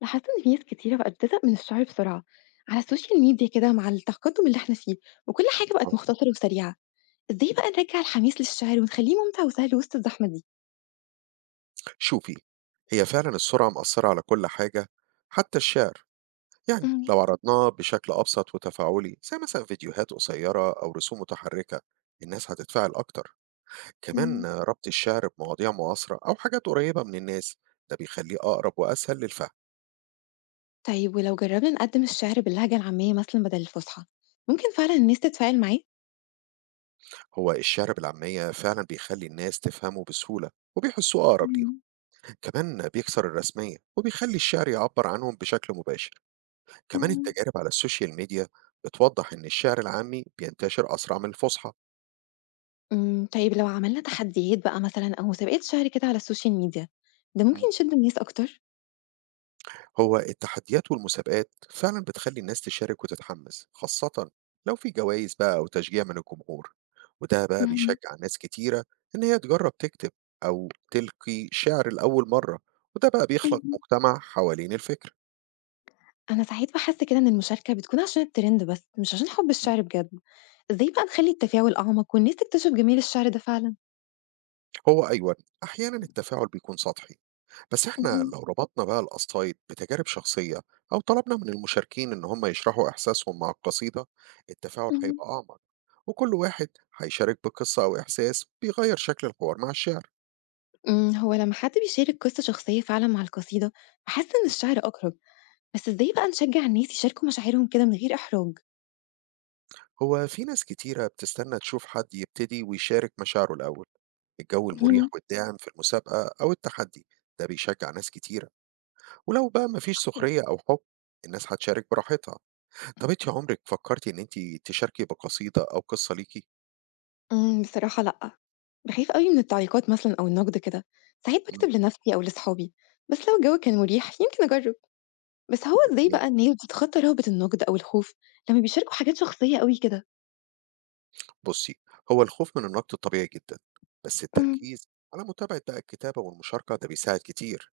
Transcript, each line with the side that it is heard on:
left: لاحظت إن في ناس كتيرة بقت بتزهق من الشعر بسرعة على السوشيال ميديا كده مع التقدم اللي احنا فيه وكل حاجة بقت
right: آه.
left: مختصرة وسريعة. ازاي بقى نرجع الحماس للشعر ونخليه ممتع وسهل وسط الزحمة دي؟
right: شوفي، هي فعلًا السرعة مأثّرة على كل حاجة حتى الشعر، يعني
left: مم.
right: لو عرضناه بشكل أبسط وتفاعلي زي مثلًا فيديوهات قصيّرة أو رسوم متحركة، الناس هتتفاعل أكتر، كمان
left: مم.
right: ربط الشعر بمواضيع معاصرة أو حاجات قريّبة من الناس، ده بيخلّيه أقرب وأسهل للفهم،
left: طيب ولو جربنا نقدم الشعر باللهجة العامية مثلا بدل الفصحى ممكن فعلا الناس تتفاعل معاه؟
right: هو الشعر بالعامية فعلًا بيخلّي الناس تفهمه بسهولة وبيحسّوه أقرب ليهم،
left: مم.
right: كمان بيكسر الرسمية وبيخلّي الشعر يعبّر عنهم بشكل مباشر. كمان
left: مم.
right: التجارب على السوشيال ميديا بتوضح إن الشعر العامي بينتشر أسرع من الفصحى.
left: طيب لو عملنا تحديات بقى مثلا أو مسابقات شعر كده على السوشيال ميديا ده ممكن
right: مم.
left: يشد الناس أكتر؟
right: هو التحديات والمسابقات فعلا بتخلي الناس تشارك وتتحمس، خاصة لو في جوائز بقى أو تشجيع من الجمهور، وده بقى
left: مم.
right: بيشجع ناس كتيرة إن هي تجرب تكتب أو تلقي شعر لأول مرة، وده بقى بيخلق
left: مم.
right: مجتمع حوالين الفكر.
left: أنا ساعات باحس كده إن المشاركة بتكون عشان الترند بس، مش عشان حب الشعر بجد. إزاي بقى نخلّي التفاعل أعمق والناس تكتشف جمال الشعر ده فعلًا؟
right: هو أيوة، أحيانا التفاعل بيكون سطحي، بس إحنا
left: اهم،
right: لو ربطنا بقى القصايد بتجارب شخصية أو طلبنا من المشاركين إن هم يشرحوا إحساسهم مع القصيدة التفاعل
left: اهم.
right: هيبقى أعمق، وكل واحد هيشارك بقصة أو إحساس بيغير شكل الحوار مع الشعر.
left: هو لمّا حد بيشارك قصة شخصية فعلًا مع القصيدة، باحس إن الشعر أقرب، بس إزاي بقى نشجع الناس يشاركوا مشاعرهم كده من غير إحراج؟
right: هو في ناس كتيرة بتستنى تشوف حد يبتدي ويشارك مشاعره الأول. الجو المريح
left: اهم،
right: والداعم في المسابقة أو التحدي ده بيشجع ناس كتيرة، ولو بقى مفيش
left: امم.
right: سخرية أو حب الناس هتشارك براحتها. طب انت عمرك فكرتي ان انت تشاركي بقصيدة او قصة ليكي؟
left: بصراحة لأ، باخاف أوي من التعليقات مثلًا أو النقد كده، ساعات باكتب لنفسي أو لصحابي، بس لو الجو كان مريح يمكن أجرب، بس هو إزاي
right: مم.
left: بقى الناس بتتخطى رهبة النقد أو الخوف لمّا بيشاركوا حاجات شخصية أوي كده؟
right: بصي، هو الخوف من النقد طبيعي جدا، بس
left: إمم،
right: التركيز على متابعة بقى الكتابة والمشاركة ده بيساعد كتير.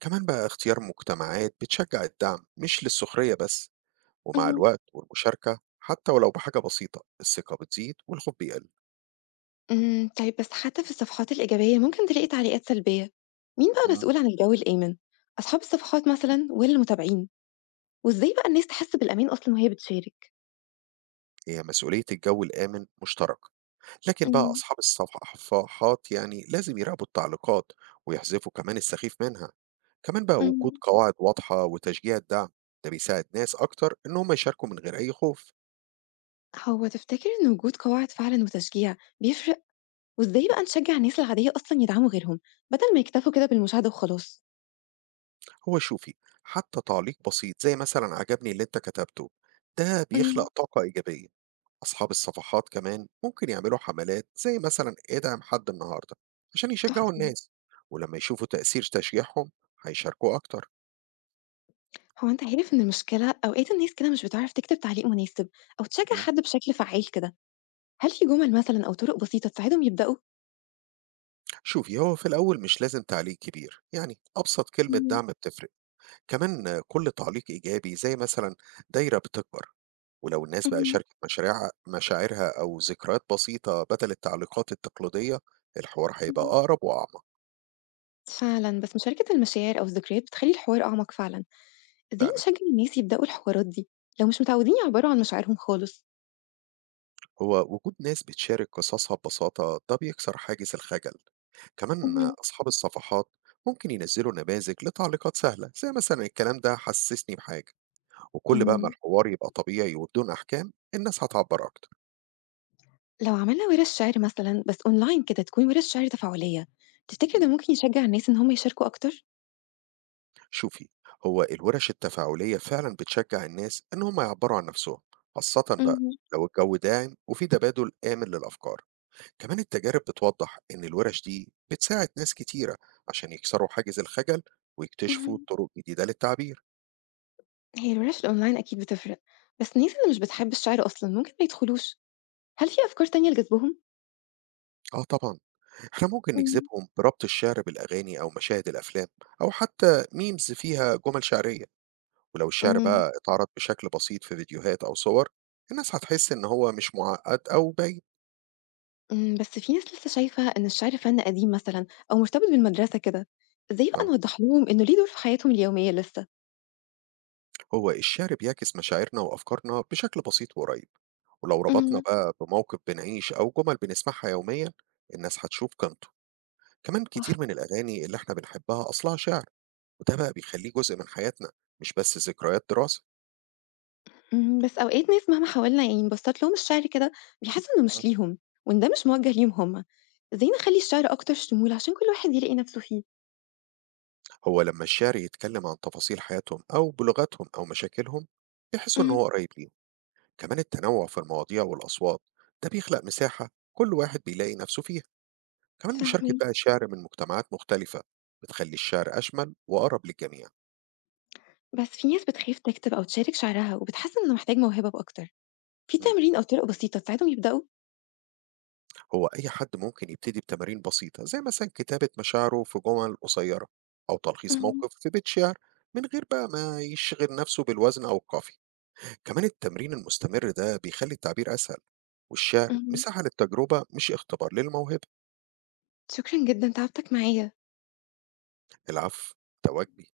right: كمان بقى اختيار مجتمعات بتشجع الدعم مش للسخرية بس، ومع
left: اهم.
right: الوقت والمشاركة حتى ولو بحاجة بسيطة الثقة بتزيد والخوف بيقل.
left: طيب بس حتى في الصفحات الإيجابية ممكن تلاقي تعليقات سلبية، مين بقى
right: مم.
left: مسؤول عن الجو الآمن؟ أصحاب الصفحات مثلًا والّا المتابعين؟ وإزاي بقى الناس تحس بالأمان أصلًا وهي بتشارك؟
right: هي مسؤولية الجو الآمن مشترك، لكن بقى
left: إمم،
right: أصحاب الصفحات يعني لازم يراقبوا التعليقات ويحذفوا كمان السخيف منها. كمان بقى وجود
left: إمم.
right: قواعد واضحة وتشجيع الدعم ده بيساعد ناس أكتر إن هم يشاركوا من غير أي خوف.
left: هو تفتكر إن وجود قواعد فعلًا وتشجيع بيفرق؟ وإزاي بقى نشجع الناس العادية أصلًا يدعموا غيرهم، بدل ما يكتفوا كده بالمشاهدة وخلاص؟
right: هو شوفي، حتى تعليق بسيط زي مثلا عجبني اللي انت كتبته ده
left: إمم،
right: بيخلق طاقة إيجابية. أصحاب الصفحات كمان ممكن يعملوا حملات زي مثلا ادعم حد النهاردة عشان يشجعوا
left: تحفة.
right: الناس، ولما يشوفوا تأثير تشجيعهم هيشاركوا أكتر.
left: هو أنت عارف إن المشكلة أوقات الناس كده مش بتعرف تكتب تعليق مناسب أو تشجع
right: مم.
left: حد بشكل فعّال كده، هل في جُمل مثلًا أو طرق بسيطة تساعدهم يبدأوا؟
right: شوفي، هو في الأول مش لازم تعليق كبير، يعني أبسط كلمة
left: إمم.
right: دعم بتفرق. كمان آه، كل تعليق إيجابي زي مثلا دايرة بتكبر، ولو الناس بقى
left: اهم،
right: شاركت مشاريع مشاعرها أو ذكريات بسيطة بدل التعليقات التقليدية الحوار هيبقى
left: اهم.
right: أقرب وأعمق.
left: فعلًا، بس مشاركة المشاعر أو الذكريات بتخلّي الحوار أعمق فعلًا، إزاي
right: فعلا،
left: نشجّع الناس يبدؤوا الحوارات دي لو مش متعودين يعبّروا عن مشاعرهم خالص؟
right: هو وجود ناس بتشارك قصصها ببساطة ده بيكسر حاجز الخجل. كمان
left: اهم،
right: أصحاب الصفحات ممكن ينزلوا نماذج لتعليقات سهلة زي مثلا الكلام ده حسسني بحاجة، وكل بقى ما
left: إمم،
right: الحوار يبقى طبيعي وبدون أحكام الناس هتعبر أكتر.
left: لو عملنا ورش شعر مثلًا بس أونلاين كده تكون ورش شعر تفاعلية، تفتكر ده ممكن يشجّع الناس إن هم يشاركوا أكتر؟
right: شوفي، هو الورش التفاعلية فعلا بتشجع الناس إن هم يعبروا عن نفسهم، خاصة بقى
left: اهم،
right: لو الجو داعم وفي تبادل آمن للأفكار. كمان التجارب بتوضح إن الورش دي بتساعد ناس كتيرة عشان يكسروا حاجز الخجل ويكتشفوا
left: اهم.
right: طرق جديدة للتعبير.
left: هي الورش الأونلاين أكيد بتفرق، بس الناس اللي مش بتحب الشعر أصلًا ممكن ما يدخلوش، هل في أفكار تانية لجذبهم؟
right: آه طبعا، إحنا ممكن
left: إمم،
right: نجذبهم بربط الشعر بالأغاني أو مشاهد الأفلام أو حتى ميمز فيها جمل شعرية. ولو الشعر
left: إمم.
right: بقى اتعرض بشكل بسيط في فيديوهات أو صور الناس هتحس إن هو مش معقد أو باين.
left: بس في ناس لسه شايفة إن الشعر فن قديم مثلًا أو مرتبط بالمدرسة كده، إزاي بقى نوضح لهم إنه ليه دور في حياتهم اليومية لسه؟
right: هو الشعر بيعكس مشاعرنا وأفكارنا بشكل بسيط وقريب، ولو ربطنا
left: إمم،
right: بقى بموقف بنعيش أو جمل بنسمعها يوميا الناس هتشوف قيمته. كمان
left: صح.
right: كتير من الأغاني اللي احنا بنحبها أصلها شعر، وده بقى بيخليه جزء من حياتنا، مش بس ذكريات دراسة.
left: بس أوقات ناس مهما حاولنا يعني نبسط لهم الشعر كده بيحسوا إنه
right: مم.
left: مش ليهم، وإن ده مش موجه ليهم هم، إزاي نخلي الشعر أكتر شمول عشان كل واحد يلاقي نفسه فيه؟
right: هو لما الشعر يتكلم عن تفاصيل حياتهم أو بلغتهم أو مشاكلهم بيحسوا إن
left: إمم،
right: هو قريب ليهم. كمان التنوع في المواضيع والأصوات ده بيخلق مساحة كل واحد بيلاقي نفسه فيها. كمان مشاركة
left: فاهماك.
right: بقى الشعر من مجتمعات مختلفة بتخلي الشعر أشمل وأقرب للجميع.
left: بس في ناس بتخاف تكتب أو تشارك شعرها وبتحس إنه محتاج موهبة أكتر، في
right: مم.
left: تمرين أو طرق بسيطة تساعدهم يبدأوا؟
right: هو أي حد ممكن يبتدي بتمارين بسيطة زي مثلا كتابة مشاعره في جمل قصيرة أو تلخيص
left: إمم.
right: موقف في بيت شعر، من غير بقى ما يشغل نفسه بالوزن أو القافية. كمان التمرين المستمر ده بيخلي التعبير أسهل، والشعر
left: اهم،
right: مساحة للتجربة مش اختبار للموهبة.
left: شكرًا جدًا تعبتك معايا.
right: العفو، ده واجبي.